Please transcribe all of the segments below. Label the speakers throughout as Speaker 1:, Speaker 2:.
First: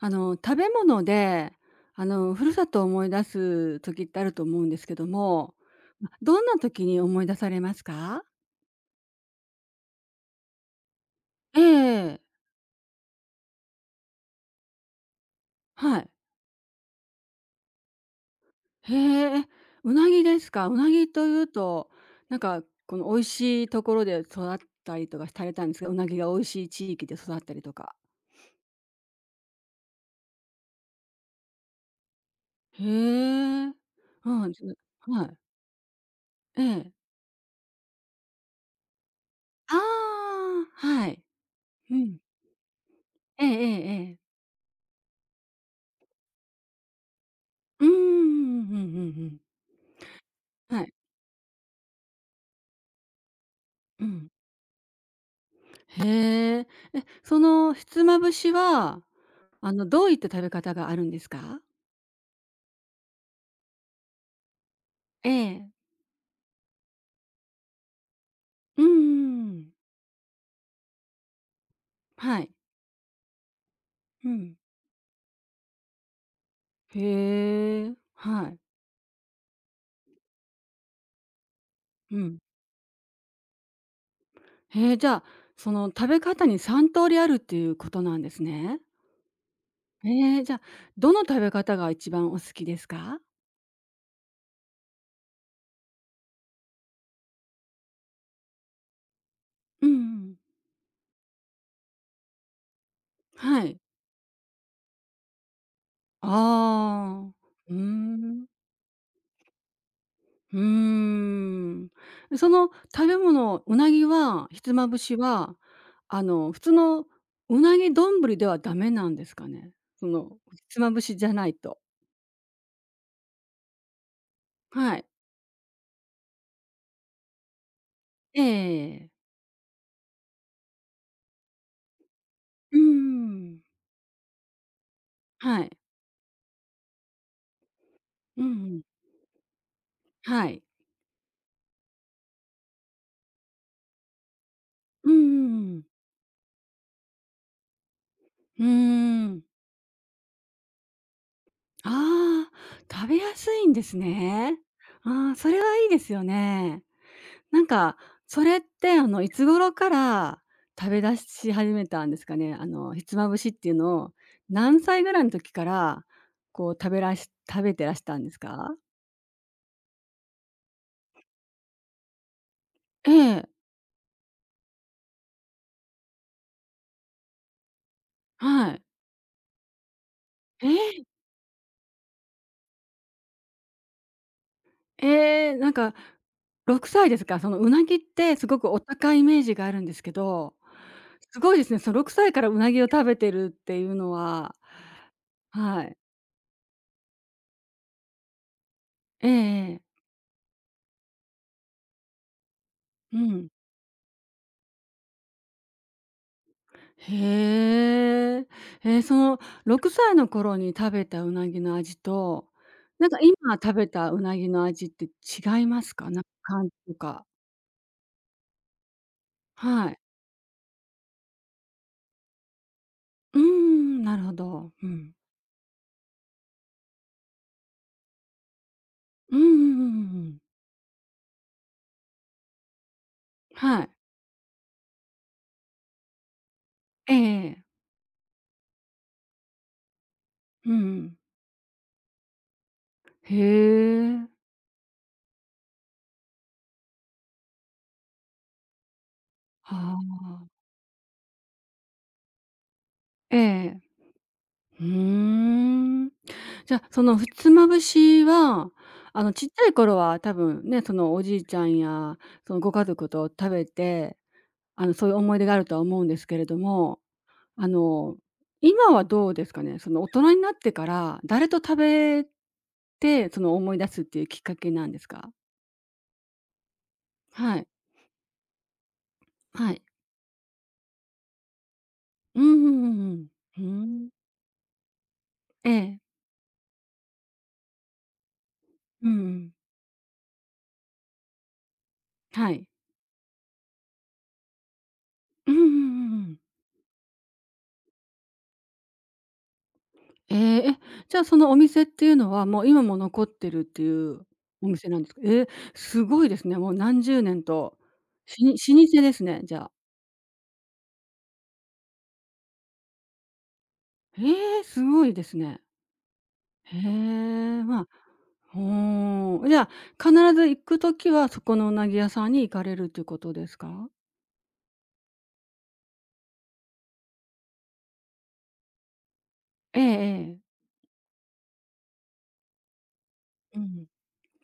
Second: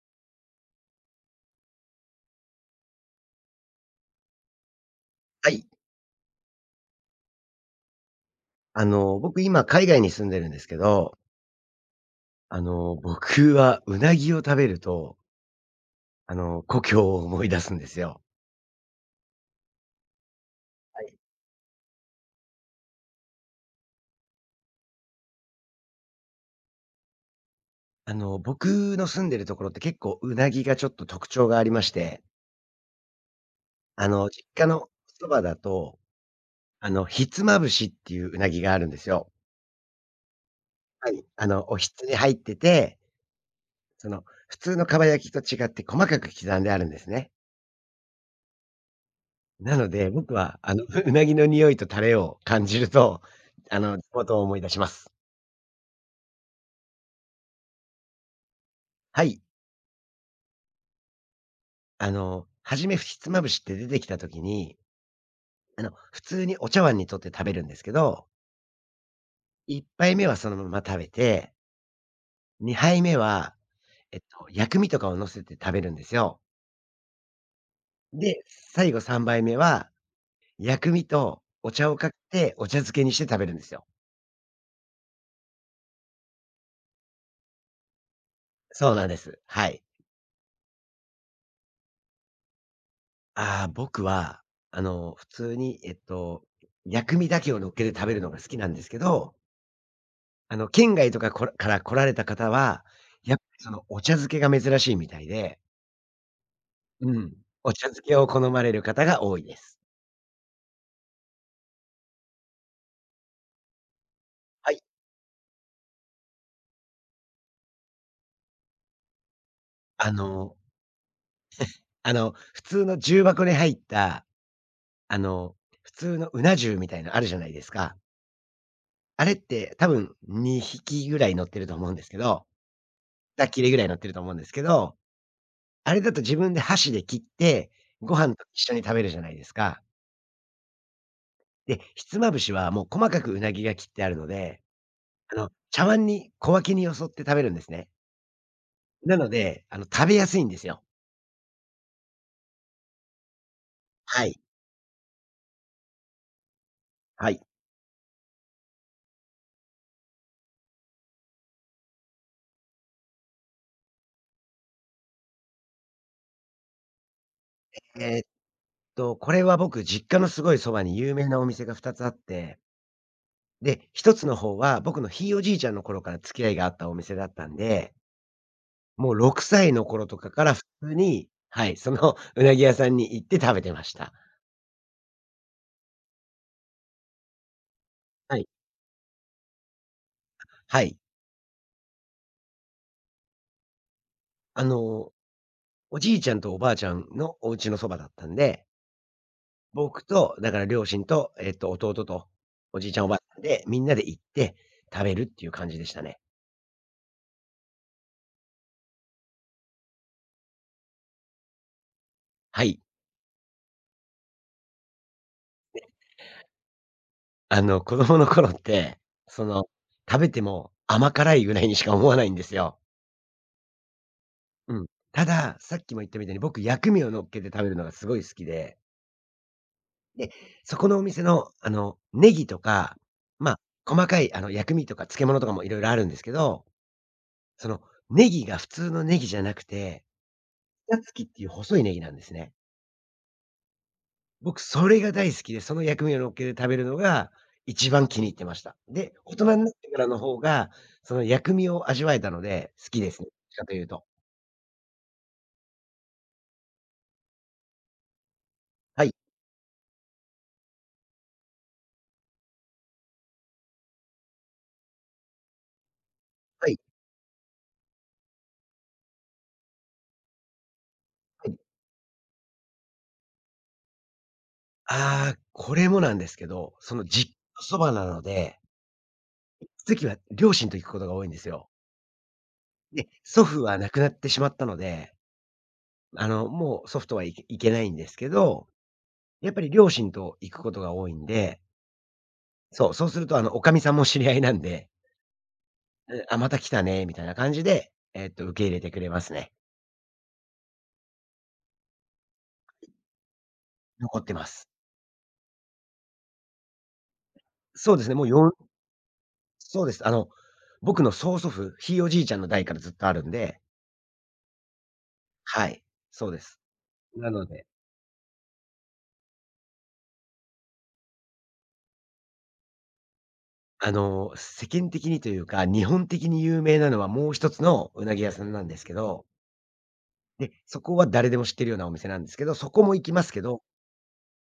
Speaker 1: 食べ物で、故郷を思い出す時ってあると思うんですけど
Speaker 2: は
Speaker 1: も、
Speaker 2: い。
Speaker 1: どんな時に思い出されますか？
Speaker 2: 僕今海外に住んでるんですけど、
Speaker 1: ええ、
Speaker 2: 僕はうなぎを食べると、
Speaker 1: はい。
Speaker 2: 故郷を思い出すんですよ。
Speaker 1: へえ、うなぎですか。うな
Speaker 2: は
Speaker 1: ぎ
Speaker 2: い。
Speaker 1: というと、美味しいところで育ったりとかされたんですが、うなぎが美味しい地域で育ったりとか。
Speaker 2: 僕の住んでるところって結構うなぎがちょっと特徴がありまして、
Speaker 1: へえ。う
Speaker 2: 実
Speaker 1: ん、
Speaker 2: 家
Speaker 1: ず
Speaker 2: の
Speaker 1: は
Speaker 2: そ
Speaker 1: い。
Speaker 2: ばだと、
Speaker 1: ええ。
Speaker 2: ひつまぶしっていううなぎがあるんですよ。
Speaker 1: ああ、は
Speaker 2: は
Speaker 1: い。
Speaker 2: い。おひ
Speaker 1: う
Speaker 2: つに
Speaker 1: ん。
Speaker 2: 入ってて、
Speaker 1: えええええ
Speaker 2: そ
Speaker 1: え。
Speaker 2: の、普通の蒲焼きと違って細かく刻んであるんですね。
Speaker 1: うーん、うんうんうんうん。
Speaker 2: なので、僕は
Speaker 1: はい。
Speaker 2: うなぎの匂いとタレを感じると、
Speaker 1: う
Speaker 2: 地
Speaker 1: ん。
Speaker 2: 元を思い出します。
Speaker 1: へえ。え、そのひつまぶしは、
Speaker 2: はい。
Speaker 1: どういった食べ方があるんですか？
Speaker 2: 初め、ひつまぶしって出てきたときに、
Speaker 1: ええ。
Speaker 2: 普通にお茶碗にとって食べるんですけど、
Speaker 1: うんうんうん。
Speaker 2: 1杯目はそのまま食べて、
Speaker 1: はい。
Speaker 2: 2杯目は、
Speaker 1: うん。
Speaker 2: 薬味とかを乗せて食べるんですよ。
Speaker 1: へえ。
Speaker 2: で、
Speaker 1: はい。
Speaker 2: 最後3杯目は、薬味とお茶をか
Speaker 1: う
Speaker 2: け
Speaker 1: ん。
Speaker 2: て、お茶漬けにして食べるんですよ。
Speaker 1: へえ、じゃあ、その食べ方に3通りあるっていうことなんですね。
Speaker 2: そうなんです。はい。
Speaker 1: ええ、じゃあ、どの食べ方が一番お好きですか？
Speaker 2: ああ、僕は、普通に、薬味だけを乗っけて食べるのが好きなんですけど、
Speaker 1: うんうん。
Speaker 2: 県外とかこらから来られた方は、やっぱり
Speaker 1: は
Speaker 2: そ
Speaker 1: い。
Speaker 2: のお茶漬けが珍しいみたいで、う
Speaker 1: ああ。
Speaker 2: ん、
Speaker 1: う
Speaker 2: お
Speaker 1: ー
Speaker 2: 茶漬けを好
Speaker 1: ん。
Speaker 2: まれる方が多いです。
Speaker 1: うーん。その食べ物、うなぎは、ひつ
Speaker 2: はい、
Speaker 1: まぶしは、普通のうなぎどんぶりではダメなんですかね？そ
Speaker 2: あ
Speaker 1: の、
Speaker 2: の、
Speaker 1: ひつまぶしじゃないと。
Speaker 2: あの、普通の重箱に入った、
Speaker 1: はい。
Speaker 2: あの、普通のうな重みたいなのあるじゃないですか。
Speaker 1: ええええ。
Speaker 2: あれって多分2匹ぐらい乗ってると思うんですけど、
Speaker 1: うー
Speaker 2: 2
Speaker 1: ん。
Speaker 2: 切れぐらい乗ってると思うんですけど、
Speaker 1: はい。
Speaker 2: あれだと自分で箸で切って、ご飯
Speaker 1: う
Speaker 2: と
Speaker 1: ん
Speaker 2: 一緒
Speaker 1: うん。
Speaker 2: に食べるじゃないですか。
Speaker 1: はい。
Speaker 2: で、ひつまぶしはもう細かくうなぎが切ってあるので
Speaker 1: うんうんうん。
Speaker 2: 茶碗に小分けによそって食べるんですね。
Speaker 1: うー
Speaker 2: なの
Speaker 1: ん。
Speaker 2: で、食べやすいんですよ。
Speaker 1: ああ、食べやすいんです
Speaker 2: はい、
Speaker 1: ね。ああ、それはいいですよね。
Speaker 2: はい。
Speaker 1: なんか、それって、いつ頃から食べ出し始めたんですかね？ひつまぶしっていうのを、何歳ぐらいの時から、こう、食べてらした
Speaker 2: えーっ
Speaker 1: んですか？
Speaker 2: これは僕、実家のすごいそばに有名なお店が2つあって、
Speaker 1: ええ、
Speaker 2: で、1つの方は僕のひいおじいちゃんの頃から付き合いがあったお店だったんで、
Speaker 1: はい。
Speaker 2: もう6歳の頃とかから普
Speaker 1: え
Speaker 2: 通
Speaker 1: え、
Speaker 2: に、はい、その うなぎ屋さんに行って食べてました。
Speaker 1: ええ、6歳ですか？その、うなぎって
Speaker 2: は
Speaker 1: す
Speaker 2: い。
Speaker 1: ごくお高いイメージがあるんですけど、
Speaker 2: はい。
Speaker 1: すごいですね。の6歳からうなぎを食べてるっていうのは。
Speaker 2: あの、
Speaker 1: はい。
Speaker 2: おじいちゃんとおばあちゃんのお家のそばだったんで
Speaker 1: ええええ。
Speaker 2: 僕と、だから両親と、弟と、おじいちゃん、おば
Speaker 1: う
Speaker 2: あちゃん
Speaker 1: ん。
Speaker 2: で、みんなで行って食べるっていう感じでしたね。
Speaker 1: へえ。その6歳の頃に食べたうなぎの味と、
Speaker 2: はい。
Speaker 1: 今食べたうなぎの味って違いますか？なんか感じとか。
Speaker 2: 子供の頃って、その、
Speaker 1: はい。
Speaker 2: 食べても甘辛いぐらいにしか思わないんですよ。
Speaker 1: うーん、なるほど。
Speaker 2: う
Speaker 1: う
Speaker 2: ん。
Speaker 1: ん。
Speaker 2: ただ、さっきも言ったみたいに僕薬味を乗っけて食べるのがすごい好きで、
Speaker 1: うんうんうんうんう
Speaker 2: で、
Speaker 1: ん。
Speaker 2: そこのお店の、ネギとか、まあ、
Speaker 1: はい。
Speaker 2: 細かい、薬味とか漬物とかもいろいろあるんですけど、
Speaker 1: ええ、
Speaker 2: その、ネギが普通のネギじゃなくて、
Speaker 1: う
Speaker 2: ふたつ
Speaker 1: ん、
Speaker 2: きっていう細いネギなんですね。
Speaker 1: へえ。
Speaker 2: 僕、それが大好きで、その薬味を乗っけて食べるのが一番気に入ってました。で、大人になっ
Speaker 1: は
Speaker 2: てからの方
Speaker 1: あ。
Speaker 2: が、その薬味を味わえたので、好きですね。どっ
Speaker 1: え
Speaker 2: ちかと
Speaker 1: え。
Speaker 2: いうと。
Speaker 1: ふーん。じゃあ、そのふつまぶしは、
Speaker 2: はい。
Speaker 1: ちっちゃい頃は多分ね、そのおじいちゃんや、そのご家族と食べて、そういう思い出があるとは思うんですけれど
Speaker 2: はい。
Speaker 1: も、あの、今はどうですかね？その、大人になってから、誰
Speaker 2: はい。
Speaker 1: と食べて、その、思い出すっていうきっかけなんですか？
Speaker 2: ああ、これもなんですけど、その実家
Speaker 1: は
Speaker 2: の
Speaker 1: い。
Speaker 2: そばなので、
Speaker 1: はい。
Speaker 2: 次時は両親と行くことが多いんですよ。
Speaker 1: うんうんう
Speaker 2: で、
Speaker 1: ん
Speaker 2: 祖
Speaker 1: う
Speaker 2: 父
Speaker 1: ん。
Speaker 2: は
Speaker 1: う
Speaker 2: 亡くな
Speaker 1: ん。
Speaker 2: ってしまったので、
Speaker 1: ええ。
Speaker 2: もう祖父とはいけないんですけど、
Speaker 1: うんうん。
Speaker 2: やっぱり両親と行くことが多いんで、
Speaker 1: はい。
Speaker 2: そうするとおかみさんも知り合いなんで
Speaker 1: うんうんうんう
Speaker 2: うん、
Speaker 1: ん。
Speaker 2: あ、また来たねみたいな感じで、受け入れてくれますね。
Speaker 1: ええ、え、じゃあ、そのお店っていうのは、もう今も残ってるってい
Speaker 2: 残っ
Speaker 1: う
Speaker 2: てま
Speaker 1: お
Speaker 2: す。
Speaker 1: 店なんですか？ええ、すごいですね。もう何十年と、
Speaker 2: そうですね、もう
Speaker 1: し
Speaker 2: 4
Speaker 1: に老舗ですね、じゃあ。
Speaker 2: そうです。僕の曽祖父、ひいおじいちゃんの代からずっとあるんで、
Speaker 1: ええ、すごいですね。
Speaker 2: はい、そうです。
Speaker 1: へ
Speaker 2: なの
Speaker 1: え、
Speaker 2: で、
Speaker 1: ほう。じゃあ、必ず行くときは、そこのうなぎ屋さんに行かれるということですか？
Speaker 2: 世間的にというか、日本的に有名なのはもう一つのうなぎ屋さんなんですけど、
Speaker 1: えええ
Speaker 2: で、
Speaker 1: え。
Speaker 2: そこは誰でも知ってるようなお店なんですけど、そこも行きますけ
Speaker 1: う
Speaker 2: ど、
Speaker 1: ん。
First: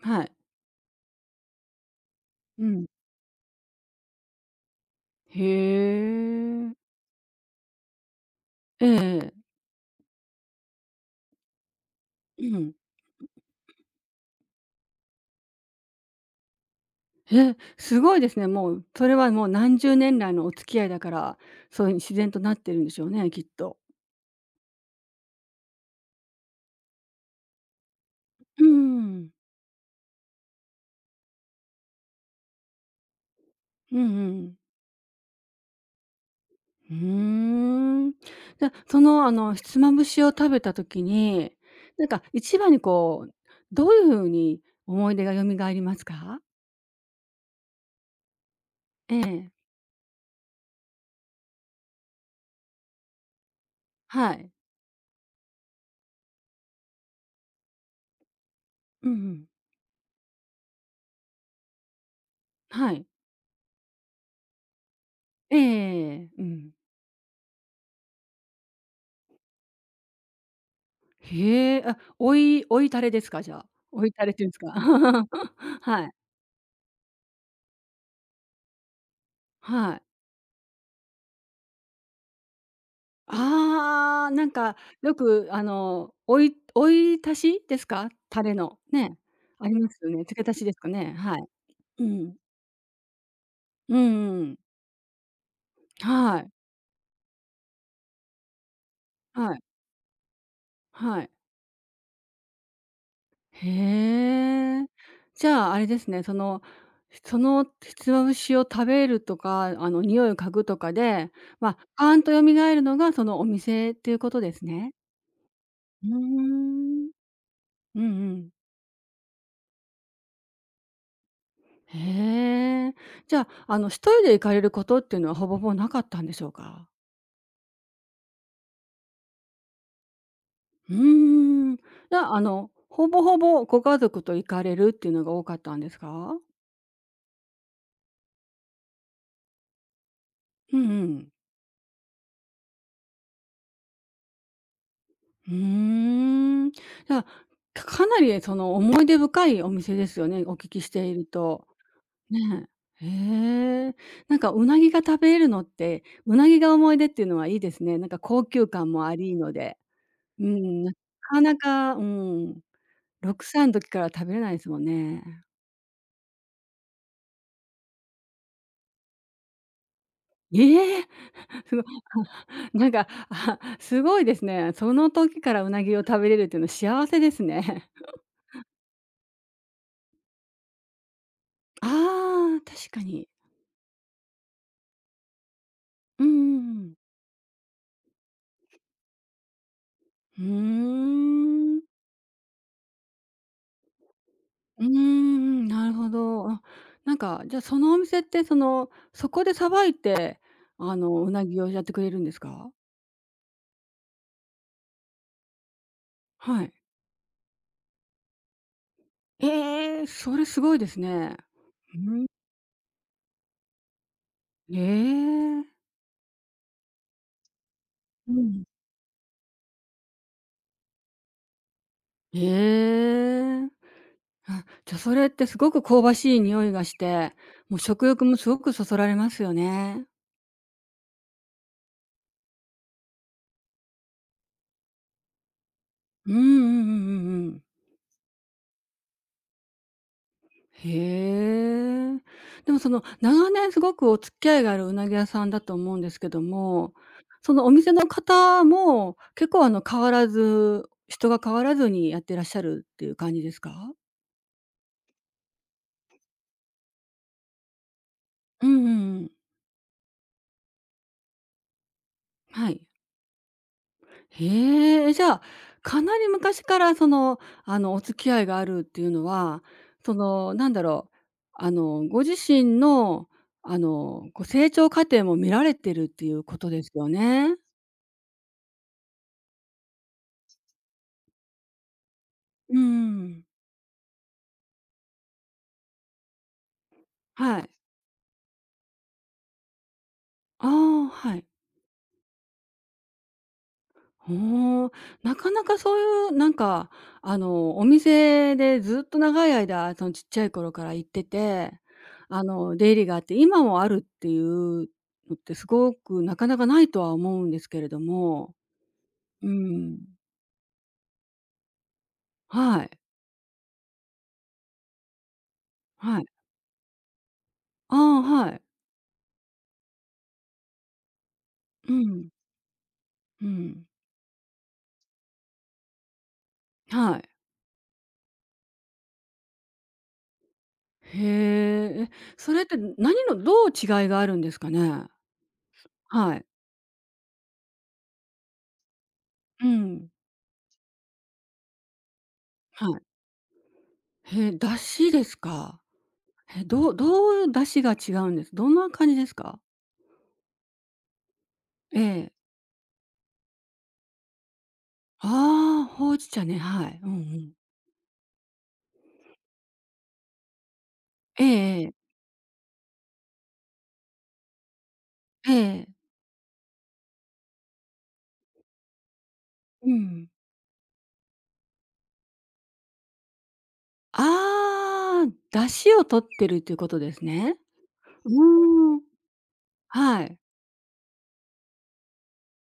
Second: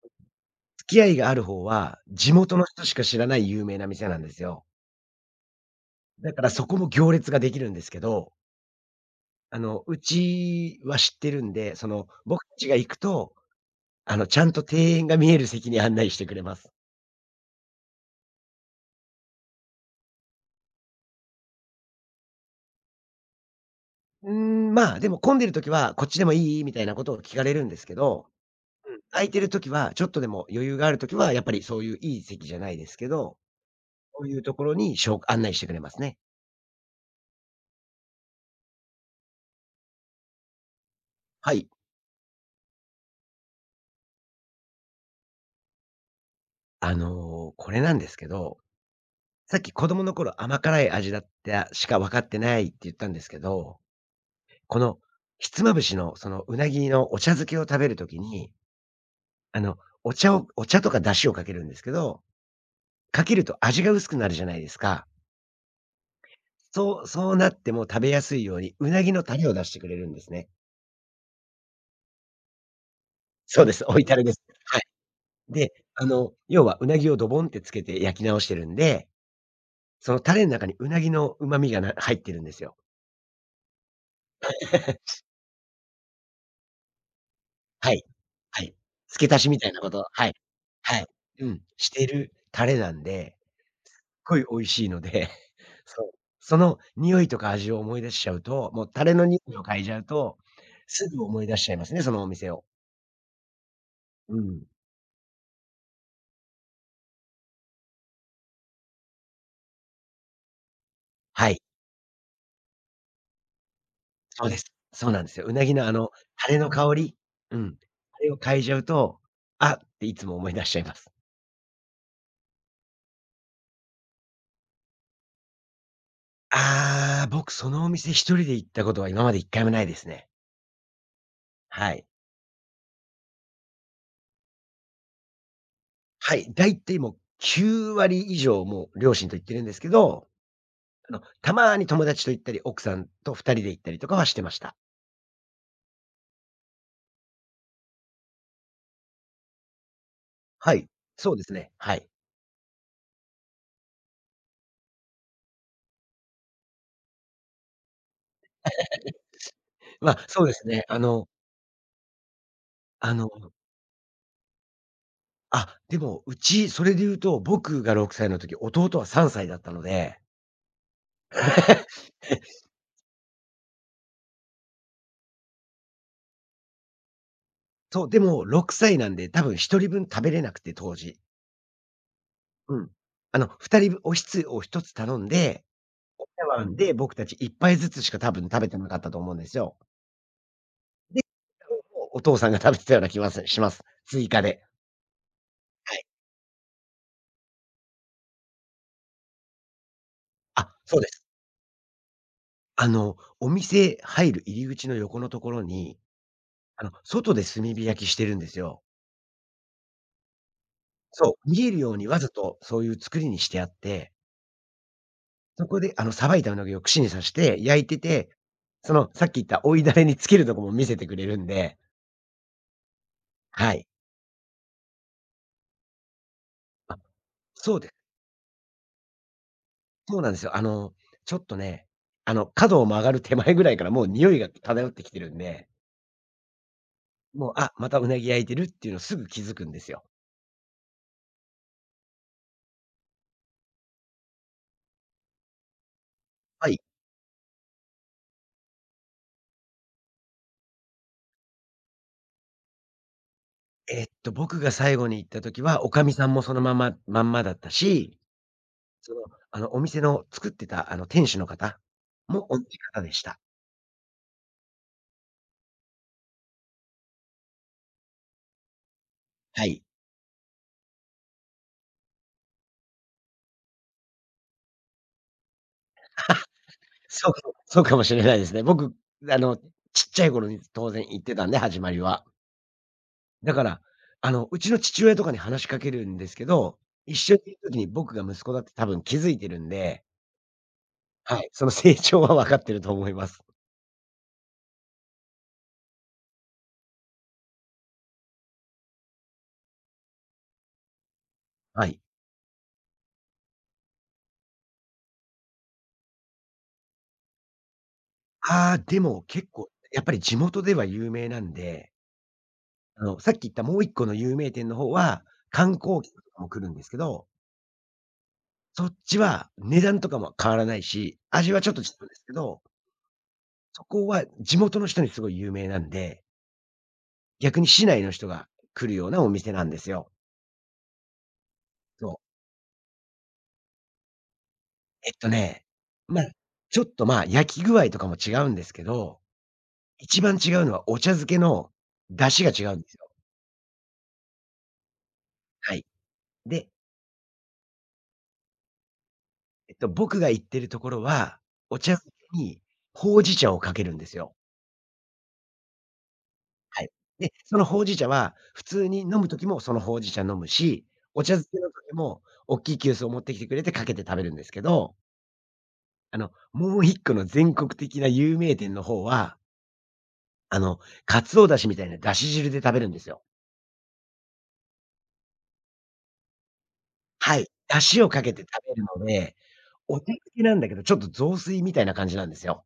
Speaker 1: はい。
Speaker 2: 付き合いがある方は、地元
Speaker 1: う
Speaker 2: の人
Speaker 1: ん。
Speaker 2: しか知らない有名な店なんですよ。
Speaker 1: へ
Speaker 2: だからそ
Speaker 1: え。
Speaker 2: こも行列ができるんですけど
Speaker 1: えええ、
Speaker 2: うちは知ってるんで、その、僕
Speaker 1: う
Speaker 2: たち
Speaker 1: ん。
Speaker 2: が行くと、ちゃんと庭園が見える席に案内してくれます。
Speaker 1: え、すごいですね。もう、それはもう何十年来のお付き合いだから、そういう自然となってるんでしょうね、きっと。
Speaker 2: うーん、まあ、でも混んでる時は、こっちでもいい？みたいなことを聞かれるんですけど、
Speaker 1: う
Speaker 2: 空
Speaker 1: ん。
Speaker 2: いてる時は、ちょっとでも余裕がある時は、やっぱりそういういい席じゃないですけど、
Speaker 1: うん
Speaker 2: そう
Speaker 1: う
Speaker 2: いうと
Speaker 1: ん。
Speaker 2: ころにしょう案内してくれますね。
Speaker 1: うーん。じゃ、その、ひつまぶしを食べた時
Speaker 2: は
Speaker 1: に、
Speaker 2: い。
Speaker 1: なんか一番にこう、どういう風に思い出が蘇りますか？
Speaker 2: これなんですけど、
Speaker 1: ええ、
Speaker 2: さっき子供の頃甘辛い味だったしか分かってないって言ったんですけど、
Speaker 1: はい。
Speaker 2: この、ひつまぶしのそのうなぎのお茶漬けを食べる時に
Speaker 1: うんうん。
Speaker 2: あの、お茶をお茶とか出汁をかけるんですけど、
Speaker 1: はい。
Speaker 2: かけると味が薄くなるじゃないですか。
Speaker 1: ええええ、うん。
Speaker 2: そうなっても食べやすいように、うなぎのタレを出してくれるんですね。
Speaker 1: へえ、あ、追いタレですか？じゃ
Speaker 2: そ
Speaker 1: あ。
Speaker 2: うです、追い
Speaker 1: 追い
Speaker 2: タレ
Speaker 1: タレ
Speaker 2: で
Speaker 1: っ
Speaker 2: す。
Speaker 1: ていうんですか？
Speaker 2: はい。で、
Speaker 1: はい。
Speaker 2: 要はうなぎをドボンってつけて焼き直してるんで、
Speaker 1: はい。
Speaker 2: そのタレの中にうなぎの旨味が入ってるんですよ。
Speaker 1: ああ、なんか、よ く、追い足しです
Speaker 2: はい。
Speaker 1: か？タレ
Speaker 2: はい。
Speaker 1: の。ね、
Speaker 2: 付け足しみ
Speaker 1: あ
Speaker 2: た
Speaker 1: り
Speaker 2: いな
Speaker 1: ま
Speaker 2: こ
Speaker 1: す
Speaker 2: と
Speaker 1: よね。
Speaker 2: はい。
Speaker 1: 付け足しですか
Speaker 2: はい。
Speaker 1: ね。はい。
Speaker 2: うん、し
Speaker 1: う
Speaker 2: てる
Speaker 1: ん。
Speaker 2: タレなんで
Speaker 1: うんうんう
Speaker 2: 美
Speaker 1: ん。
Speaker 2: 味しいので、そう、
Speaker 1: はい。
Speaker 2: その匂いとか味を思い出しちゃうと、もうタレの匂
Speaker 1: は
Speaker 2: い
Speaker 1: い。
Speaker 2: を嗅いじゃうと、す
Speaker 1: は
Speaker 2: ぐ
Speaker 1: い。
Speaker 2: 思い出しちゃいますね、そのお店を。
Speaker 1: へ
Speaker 2: うん。
Speaker 1: え。じゃあ、あれですね、その、そのひつまぶしを食べるとか、匂いを嗅ぐとかで、
Speaker 2: はい、
Speaker 1: まあ、パーンと蘇るのがそのお店っていうこと
Speaker 2: そう
Speaker 1: で
Speaker 2: で
Speaker 1: す
Speaker 2: す。
Speaker 1: ね？
Speaker 2: そうなんですよ。うなぎの
Speaker 1: うー
Speaker 2: タレの香
Speaker 1: ん。
Speaker 2: り、うん、
Speaker 1: うんう
Speaker 2: あれを
Speaker 1: ん。
Speaker 2: 嗅いじゃうと、あっていつも思い出しちゃいます。
Speaker 1: へえ。じゃあ、一人で行かれることっていうのは、ほぼほぼなかったんでしょうか？
Speaker 2: ああ、僕そのお店一人で行ったことは今まで一回もないですね。
Speaker 1: うーん。じ
Speaker 2: はい。
Speaker 1: ゃあ、ほぼほぼご家族と行かれるっていうのが多かったんですか？
Speaker 2: はい、だいたいもう9割以上もう両親と行ってるんですけど、
Speaker 1: うんうん。
Speaker 2: たまに友達と行ったり、奥さんと二人で行ったりとかはしてました。
Speaker 1: うーん。じゃあ、かなりその思い出深いお店ですよね、お聞
Speaker 2: は
Speaker 1: き
Speaker 2: い、
Speaker 1: している
Speaker 2: そうです
Speaker 1: と。
Speaker 2: ね、はい。
Speaker 1: ねえ。へえ。なんかうなぎが食べれるのって、うなぎが思い出っていうのはいいですね。なんか高級感もありので。
Speaker 2: まあ、そ
Speaker 1: う
Speaker 2: うです
Speaker 1: ん、
Speaker 2: ね、
Speaker 1: な
Speaker 2: あの
Speaker 1: かなか、うん、
Speaker 2: あの、
Speaker 1: 6歳の時から食べれないですもんね。
Speaker 2: あ、でも、うち、それで言うと、僕が6歳の時、弟は3歳だったので。
Speaker 1: ええ！すご なんか、あ、すごいですね。その時からうなぎを食べれるっていうのは幸せですね。
Speaker 2: そう、でも6歳なんで、多分1人分食べれなくて、当時。
Speaker 1: ああ、
Speaker 2: う
Speaker 1: 確
Speaker 2: ん。
Speaker 1: かに。
Speaker 2: 2人分おひつを1つ頼んで、
Speaker 1: う
Speaker 2: お
Speaker 1: んう
Speaker 2: 茶
Speaker 1: ん
Speaker 2: 碗
Speaker 1: うん。
Speaker 2: で僕たち1杯ずつしか多分食べてなかったと思うんですよ。
Speaker 1: うー
Speaker 2: で、
Speaker 1: ん。
Speaker 2: お父さんが食べてたような気がします。追加で。
Speaker 1: うーん、なる
Speaker 2: はい。
Speaker 1: ほど。あ、なんか、じゃ、あ、そのお店って、その、そこでさばいて、
Speaker 2: あ、そうです。
Speaker 1: うなぎをやってくれるんですか？
Speaker 2: お店入り口の横のところに
Speaker 1: はい。
Speaker 2: 外で炭火焼きしてるんですよ。
Speaker 1: ええ、それすごいですね。
Speaker 2: そう、見えるよ
Speaker 1: う
Speaker 2: うにわ
Speaker 1: ーん。
Speaker 2: ざとそういう作りにしてあって、
Speaker 1: ええ。
Speaker 2: そこでさばいたうなぎを串に刺して焼いてて、
Speaker 1: うん。
Speaker 2: その、さっき言った追いダレにつけるとこも見せてくれるんで、
Speaker 1: ええ。
Speaker 2: はい。
Speaker 1: あ、じゃ、それってすごく香ばしい匂いがし
Speaker 2: あ、
Speaker 1: て、
Speaker 2: そ
Speaker 1: もう
Speaker 2: うです。
Speaker 1: 食欲もすごくそそられますよね。
Speaker 2: そうなんですよ。ちょっとね、角を曲がる手前ぐらいからもう匂いが漂ってきてるんで、
Speaker 1: うんうんうんうんう
Speaker 2: もう、
Speaker 1: ん。
Speaker 2: あ、またうなぎ焼いてるっていうのすぐ気づくんですよ。
Speaker 1: へえ。でもその、長年すごくお付き合いがあるうなぎ屋さんだと思うんですけど
Speaker 2: はい。
Speaker 1: も、そのお店の方も、結構変わらず、人が変わらずにやってらっしゃるっていう感じですか？
Speaker 2: 僕が最後に行った時は、おかみさんもそのままだったし
Speaker 1: うんうん
Speaker 2: そ
Speaker 1: う
Speaker 2: の、
Speaker 1: ん。
Speaker 2: お店の作ってた、店主の方も同
Speaker 1: は
Speaker 2: じ
Speaker 1: い。
Speaker 2: 方でした。
Speaker 1: へえ、じゃあ、かなり昔からその、お付き合いがあるっていうのは、
Speaker 2: はい。
Speaker 1: そのなんだろう、ご自身のこう成長過程も見られてるっていう ことですよ
Speaker 2: そうか
Speaker 1: ね。
Speaker 2: そうかもしれないですね。僕、あの、ちっちゃい頃に当然行ってたんで、始まりは。
Speaker 1: うんうん。
Speaker 2: だから、うちの父親とかに話しかけるんですけど、一緒にいる
Speaker 1: はい。
Speaker 2: 時に僕が息子だって多分気づいてるんで、
Speaker 1: ああ、は
Speaker 2: は
Speaker 1: い。
Speaker 2: い、その成長は分かってると思います。
Speaker 1: ほう、なかなかそういうお店でずっと長い間、そのちっちゃい頃から行ってて、
Speaker 2: はい。
Speaker 1: 出入りがあって、今もあるっていうのってすごくなかなかないとは思うんですけれども、
Speaker 2: ああ、でも結
Speaker 1: う
Speaker 2: 構、
Speaker 1: ん。
Speaker 2: やっぱり地元では有名なんで、
Speaker 1: はい、
Speaker 2: さっき言ったもう一個の有名店の方は、観光
Speaker 1: は
Speaker 2: 客
Speaker 1: い。
Speaker 2: とかも来るんですけど、
Speaker 1: ああ、はい。
Speaker 2: そっちは値段とかも変わらないし、味はちょっと違
Speaker 1: う
Speaker 2: うんです
Speaker 1: ん、
Speaker 2: けど、
Speaker 1: う
Speaker 2: そ
Speaker 1: ん。
Speaker 2: こは地元の人にすごい有名なんで、
Speaker 1: はい。
Speaker 2: 逆に市内の人が来るようなお店なんですよ。
Speaker 1: へえ、え、
Speaker 2: そう。
Speaker 1: それって何のどう違いがあるんですかね？
Speaker 2: えっとね、まあ、
Speaker 1: はい。
Speaker 2: ちょっと、まあ、焼き具合とかも違うんですけど、
Speaker 1: うん。
Speaker 2: 一番違うのはお茶漬けの出汁が違うんで
Speaker 1: は
Speaker 2: す
Speaker 1: い。
Speaker 2: よ。
Speaker 1: へえ、出汁です
Speaker 2: は
Speaker 1: か。
Speaker 2: い。
Speaker 1: え、
Speaker 2: で、
Speaker 1: どう出汁が違うんです、どんな感じですか？
Speaker 2: 僕が行ってるところは、お茶
Speaker 1: え
Speaker 2: 漬
Speaker 1: え。
Speaker 2: けにほうじ茶をかけるんですよ。
Speaker 1: ああ、ほうじ茶ね、
Speaker 2: は
Speaker 1: は
Speaker 2: い。
Speaker 1: い。うんう
Speaker 2: で、
Speaker 1: ん。
Speaker 2: そのほうじ茶は、普通に飲む時もそのほうじ茶飲むし、お茶
Speaker 1: え
Speaker 2: 漬けの
Speaker 1: ええ
Speaker 2: 時
Speaker 1: え。
Speaker 2: もおっきい急須を持ってきてくれてかけて食べるんですけど、
Speaker 1: ええ。
Speaker 2: もう一個の全国的な有名店の方は、
Speaker 1: うん。
Speaker 2: あの、鰹出汁みたいな出汁汁で食べるんですよ。
Speaker 1: ああ、出汁を取ってるっていうことです
Speaker 2: はい。
Speaker 1: ね。
Speaker 2: 出汁をか
Speaker 1: う
Speaker 2: けて食べる
Speaker 1: ーん。
Speaker 2: ので、お茶漬
Speaker 1: はい。
Speaker 2: けなんだけど、ちょっと雑炊みたいな感じなんですよ。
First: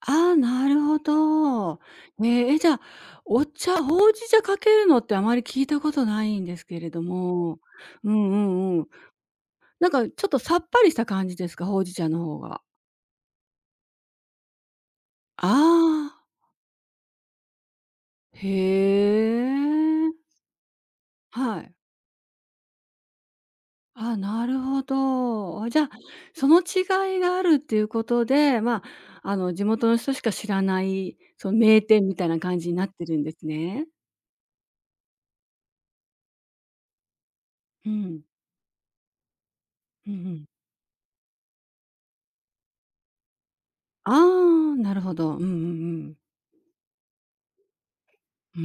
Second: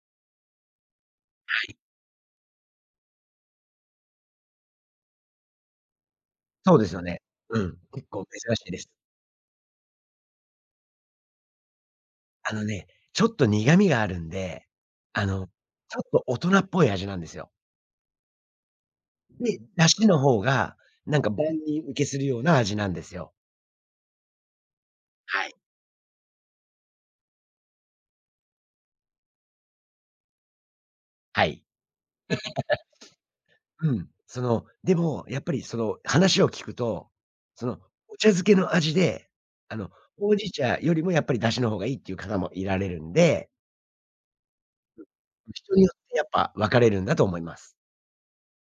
Speaker 1: ああ、なるほ
Speaker 2: はい。
Speaker 1: ど。ええ、え、じゃあ、ほうじ茶かけるのってあまり聞いたことないんです
Speaker 2: そ
Speaker 1: け
Speaker 2: うで
Speaker 1: れ
Speaker 2: す
Speaker 1: ど
Speaker 2: よね。う
Speaker 1: も。
Speaker 2: ん、結
Speaker 1: う
Speaker 2: 構
Speaker 1: んう
Speaker 2: 珍しい
Speaker 1: ん
Speaker 2: で
Speaker 1: うん。
Speaker 2: す。
Speaker 1: なんかちょっとさっぱりした感じですか？ほうじ茶の方
Speaker 2: あ
Speaker 1: が。
Speaker 2: のね、ちょっと苦味があるんで、あ
Speaker 1: あ
Speaker 2: の、ちょっと
Speaker 1: あ、
Speaker 2: 大人っぽい味なんですよ。
Speaker 1: へ
Speaker 2: で、出汁の
Speaker 1: え。
Speaker 2: 方が、なんか万
Speaker 1: はい。
Speaker 2: 人受けするような味なんですよ。
Speaker 1: あ、なるほ
Speaker 2: はい。
Speaker 1: ど。あ、じゃあ、その違いがあるっていうことで、まあ、地元の人しか知らない、
Speaker 2: は
Speaker 1: その
Speaker 2: い。
Speaker 1: 名店みたいな感じになってるんですね。
Speaker 2: うん。その、でも、やっぱりその話を聞くと、その、
Speaker 1: う
Speaker 2: お
Speaker 1: ん。
Speaker 2: 茶漬けの味で、あの、
Speaker 1: うんう
Speaker 2: ほう
Speaker 1: ん。
Speaker 2: じ茶よりもやっぱり出汁の方がいいっていう方もいられるんで、
Speaker 1: ああ、なるほど。うんうんう
Speaker 2: 人によっ
Speaker 1: ん。
Speaker 2: てやっぱ分かれるんだと思います。
Speaker 1: うー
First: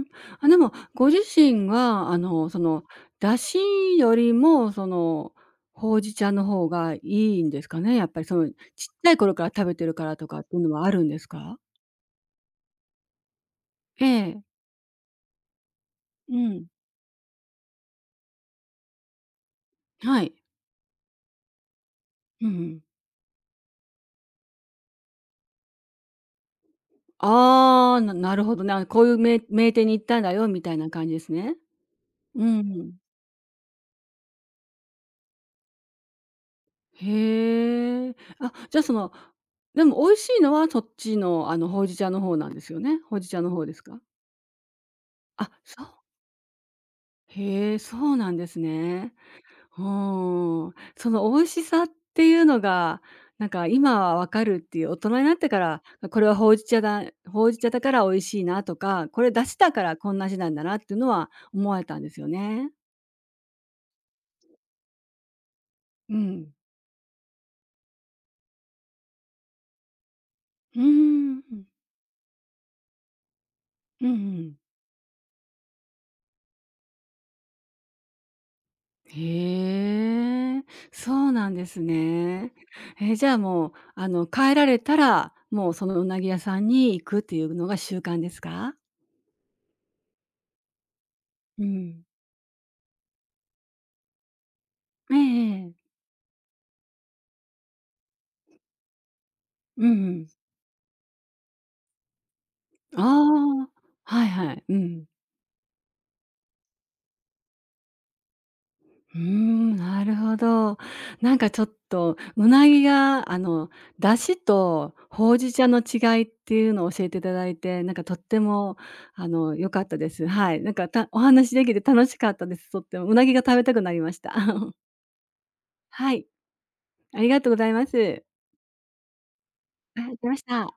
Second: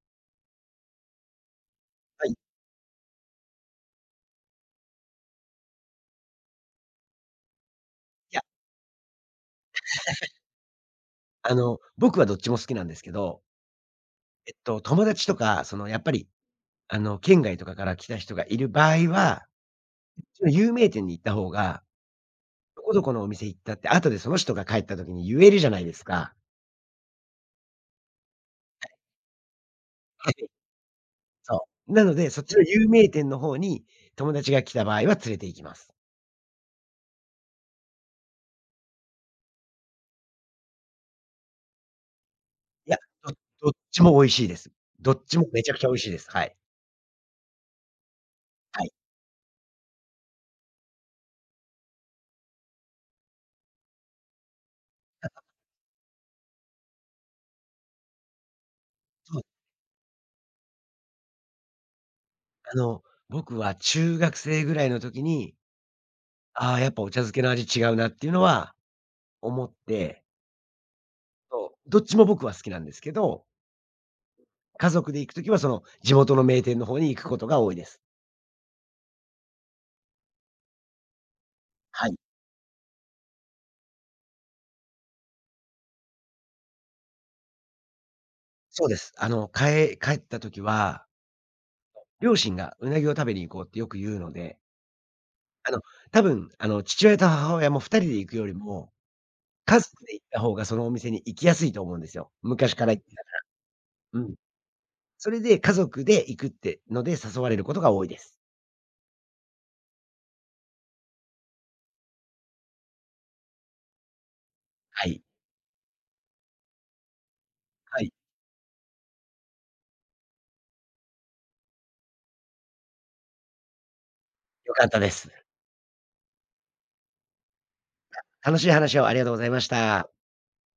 Speaker 1: ん。あ、でも、ご自身が、
Speaker 2: はい。
Speaker 1: その、だしよりも、その、ほうじ茶の方がいいんですかね？やっぱり、
Speaker 2: い
Speaker 1: そ
Speaker 2: や、
Speaker 1: の、ちっちゃい頃から食べてるからとかっていうのはあるんですか？
Speaker 2: 僕はどっちも好きなんですけど、
Speaker 1: ええ。
Speaker 2: 友達とか、その、やっぱり、
Speaker 1: うん。
Speaker 2: 県外とかから来た人がいる場合は、
Speaker 1: はい。
Speaker 2: 有名店に行った方が
Speaker 1: うんうん。
Speaker 2: どこどこのお店行ったって、後でその人が帰った時に言えるじゃないですか。
Speaker 1: ああ、なるほどね。あ、こういう名店に行ったん
Speaker 2: は
Speaker 1: だ
Speaker 2: い、
Speaker 1: よみたいな感じですね。
Speaker 2: そう。なので、そ
Speaker 1: う
Speaker 2: っちの有
Speaker 1: ん、
Speaker 2: 名店の方に友達が来た場合は連れて行きます。
Speaker 1: へえ。あ、じゃ、あ、その、でも美味しいのはそっちの、ほうじ茶の方なんですよ
Speaker 2: い
Speaker 1: ね？
Speaker 2: や、
Speaker 1: ほうじ茶の方
Speaker 2: ど
Speaker 1: で
Speaker 2: っ
Speaker 1: すか？
Speaker 2: ちも美味しいです。どっちも
Speaker 1: あ、
Speaker 2: めちゃく
Speaker 1: そ
Speaker 2: ち
Speaker 1: う。
Speaker 2: ゃ美味しいです。はい。
Speaker 1: へえ、そうなんです
Speaker 2: はい。
Speaker 1: ね。うん。その美味しさっていうのが、なんか今はわかるっていう、大人になってから、これはほうじ茶だから美味しいなとか、これ
Speaker 2: そう、
Speaker 1: 出しだからこんな味なんだなっていうのは思われたんですよね？
Speaker 2: あの、僕は中学生ぐらいの時に、
Speaker 1: うん。
Speaker 2: ああ、やっぱお茶漬けの味違うなっていうのは思って、
Speaker 1: うーん、
Speaker 2: そう、どっちも僕は好きなんですけど、
Speaker 1: うん、うん。
Speaker 2: 家族で行く時はその地元の名店の方に行くことが多いです。
Speaker 1: へえ、そうなんです
Speaker 2: はい、
Speaker 1: ね。じゃあもう、帰られたら、もうそのうなぎ屋さんに行くっていうのが習慣ですか？
Speaker 2: そうです。帰った時は
Speaker 1: うん。
Speaker 2: 両親がうなぎを食べに行こうってよく言うので、
Speaker 1: ええ
Speaker 2: あ
Speaker 1: え
Speaker 2: の、
Speaker 1: え。
Speaker 2: 多分、父親と母親も2人で行くよりも、家
Speaker 1: う
Speaker 2: 族
Speaker 1: んう
Speaker 2: で行った
Speaker 1: ん。
Speaker 2: 方がそのお店に行きやすいと思うんですよ。昔から行
Speaker 1: あ
Speaker 2: ってたか
Speaker 1: あ、
Speaker 2: ら。う
Speaker 1: はい
Speaker 2: ん。
Speaker 1: はい。うん。
Speaker 2: それで家族で行くってので誘われることが多いです。
Speaker 1: うーん、なるほど。なんかちょっと、うなぎが、出汁と
Speaker 2: はい。
Speaker 1: ほうじ茶の違いっていうのを教えていただいて、なん
Speaker 2: は
Speaker 1: か
Speaker 2: い。
Speaker 1: とっても、良かったです。はい。なんか、お話できて楽しかったです。とってもうなぎが食べたくなりました。
Speaker 2: 良かっ たです。
Speaker 1: はい、ありがとうございます。
Speaker 2: 楽しい話をありがとうございました。
Speaker 1: あ、出ました。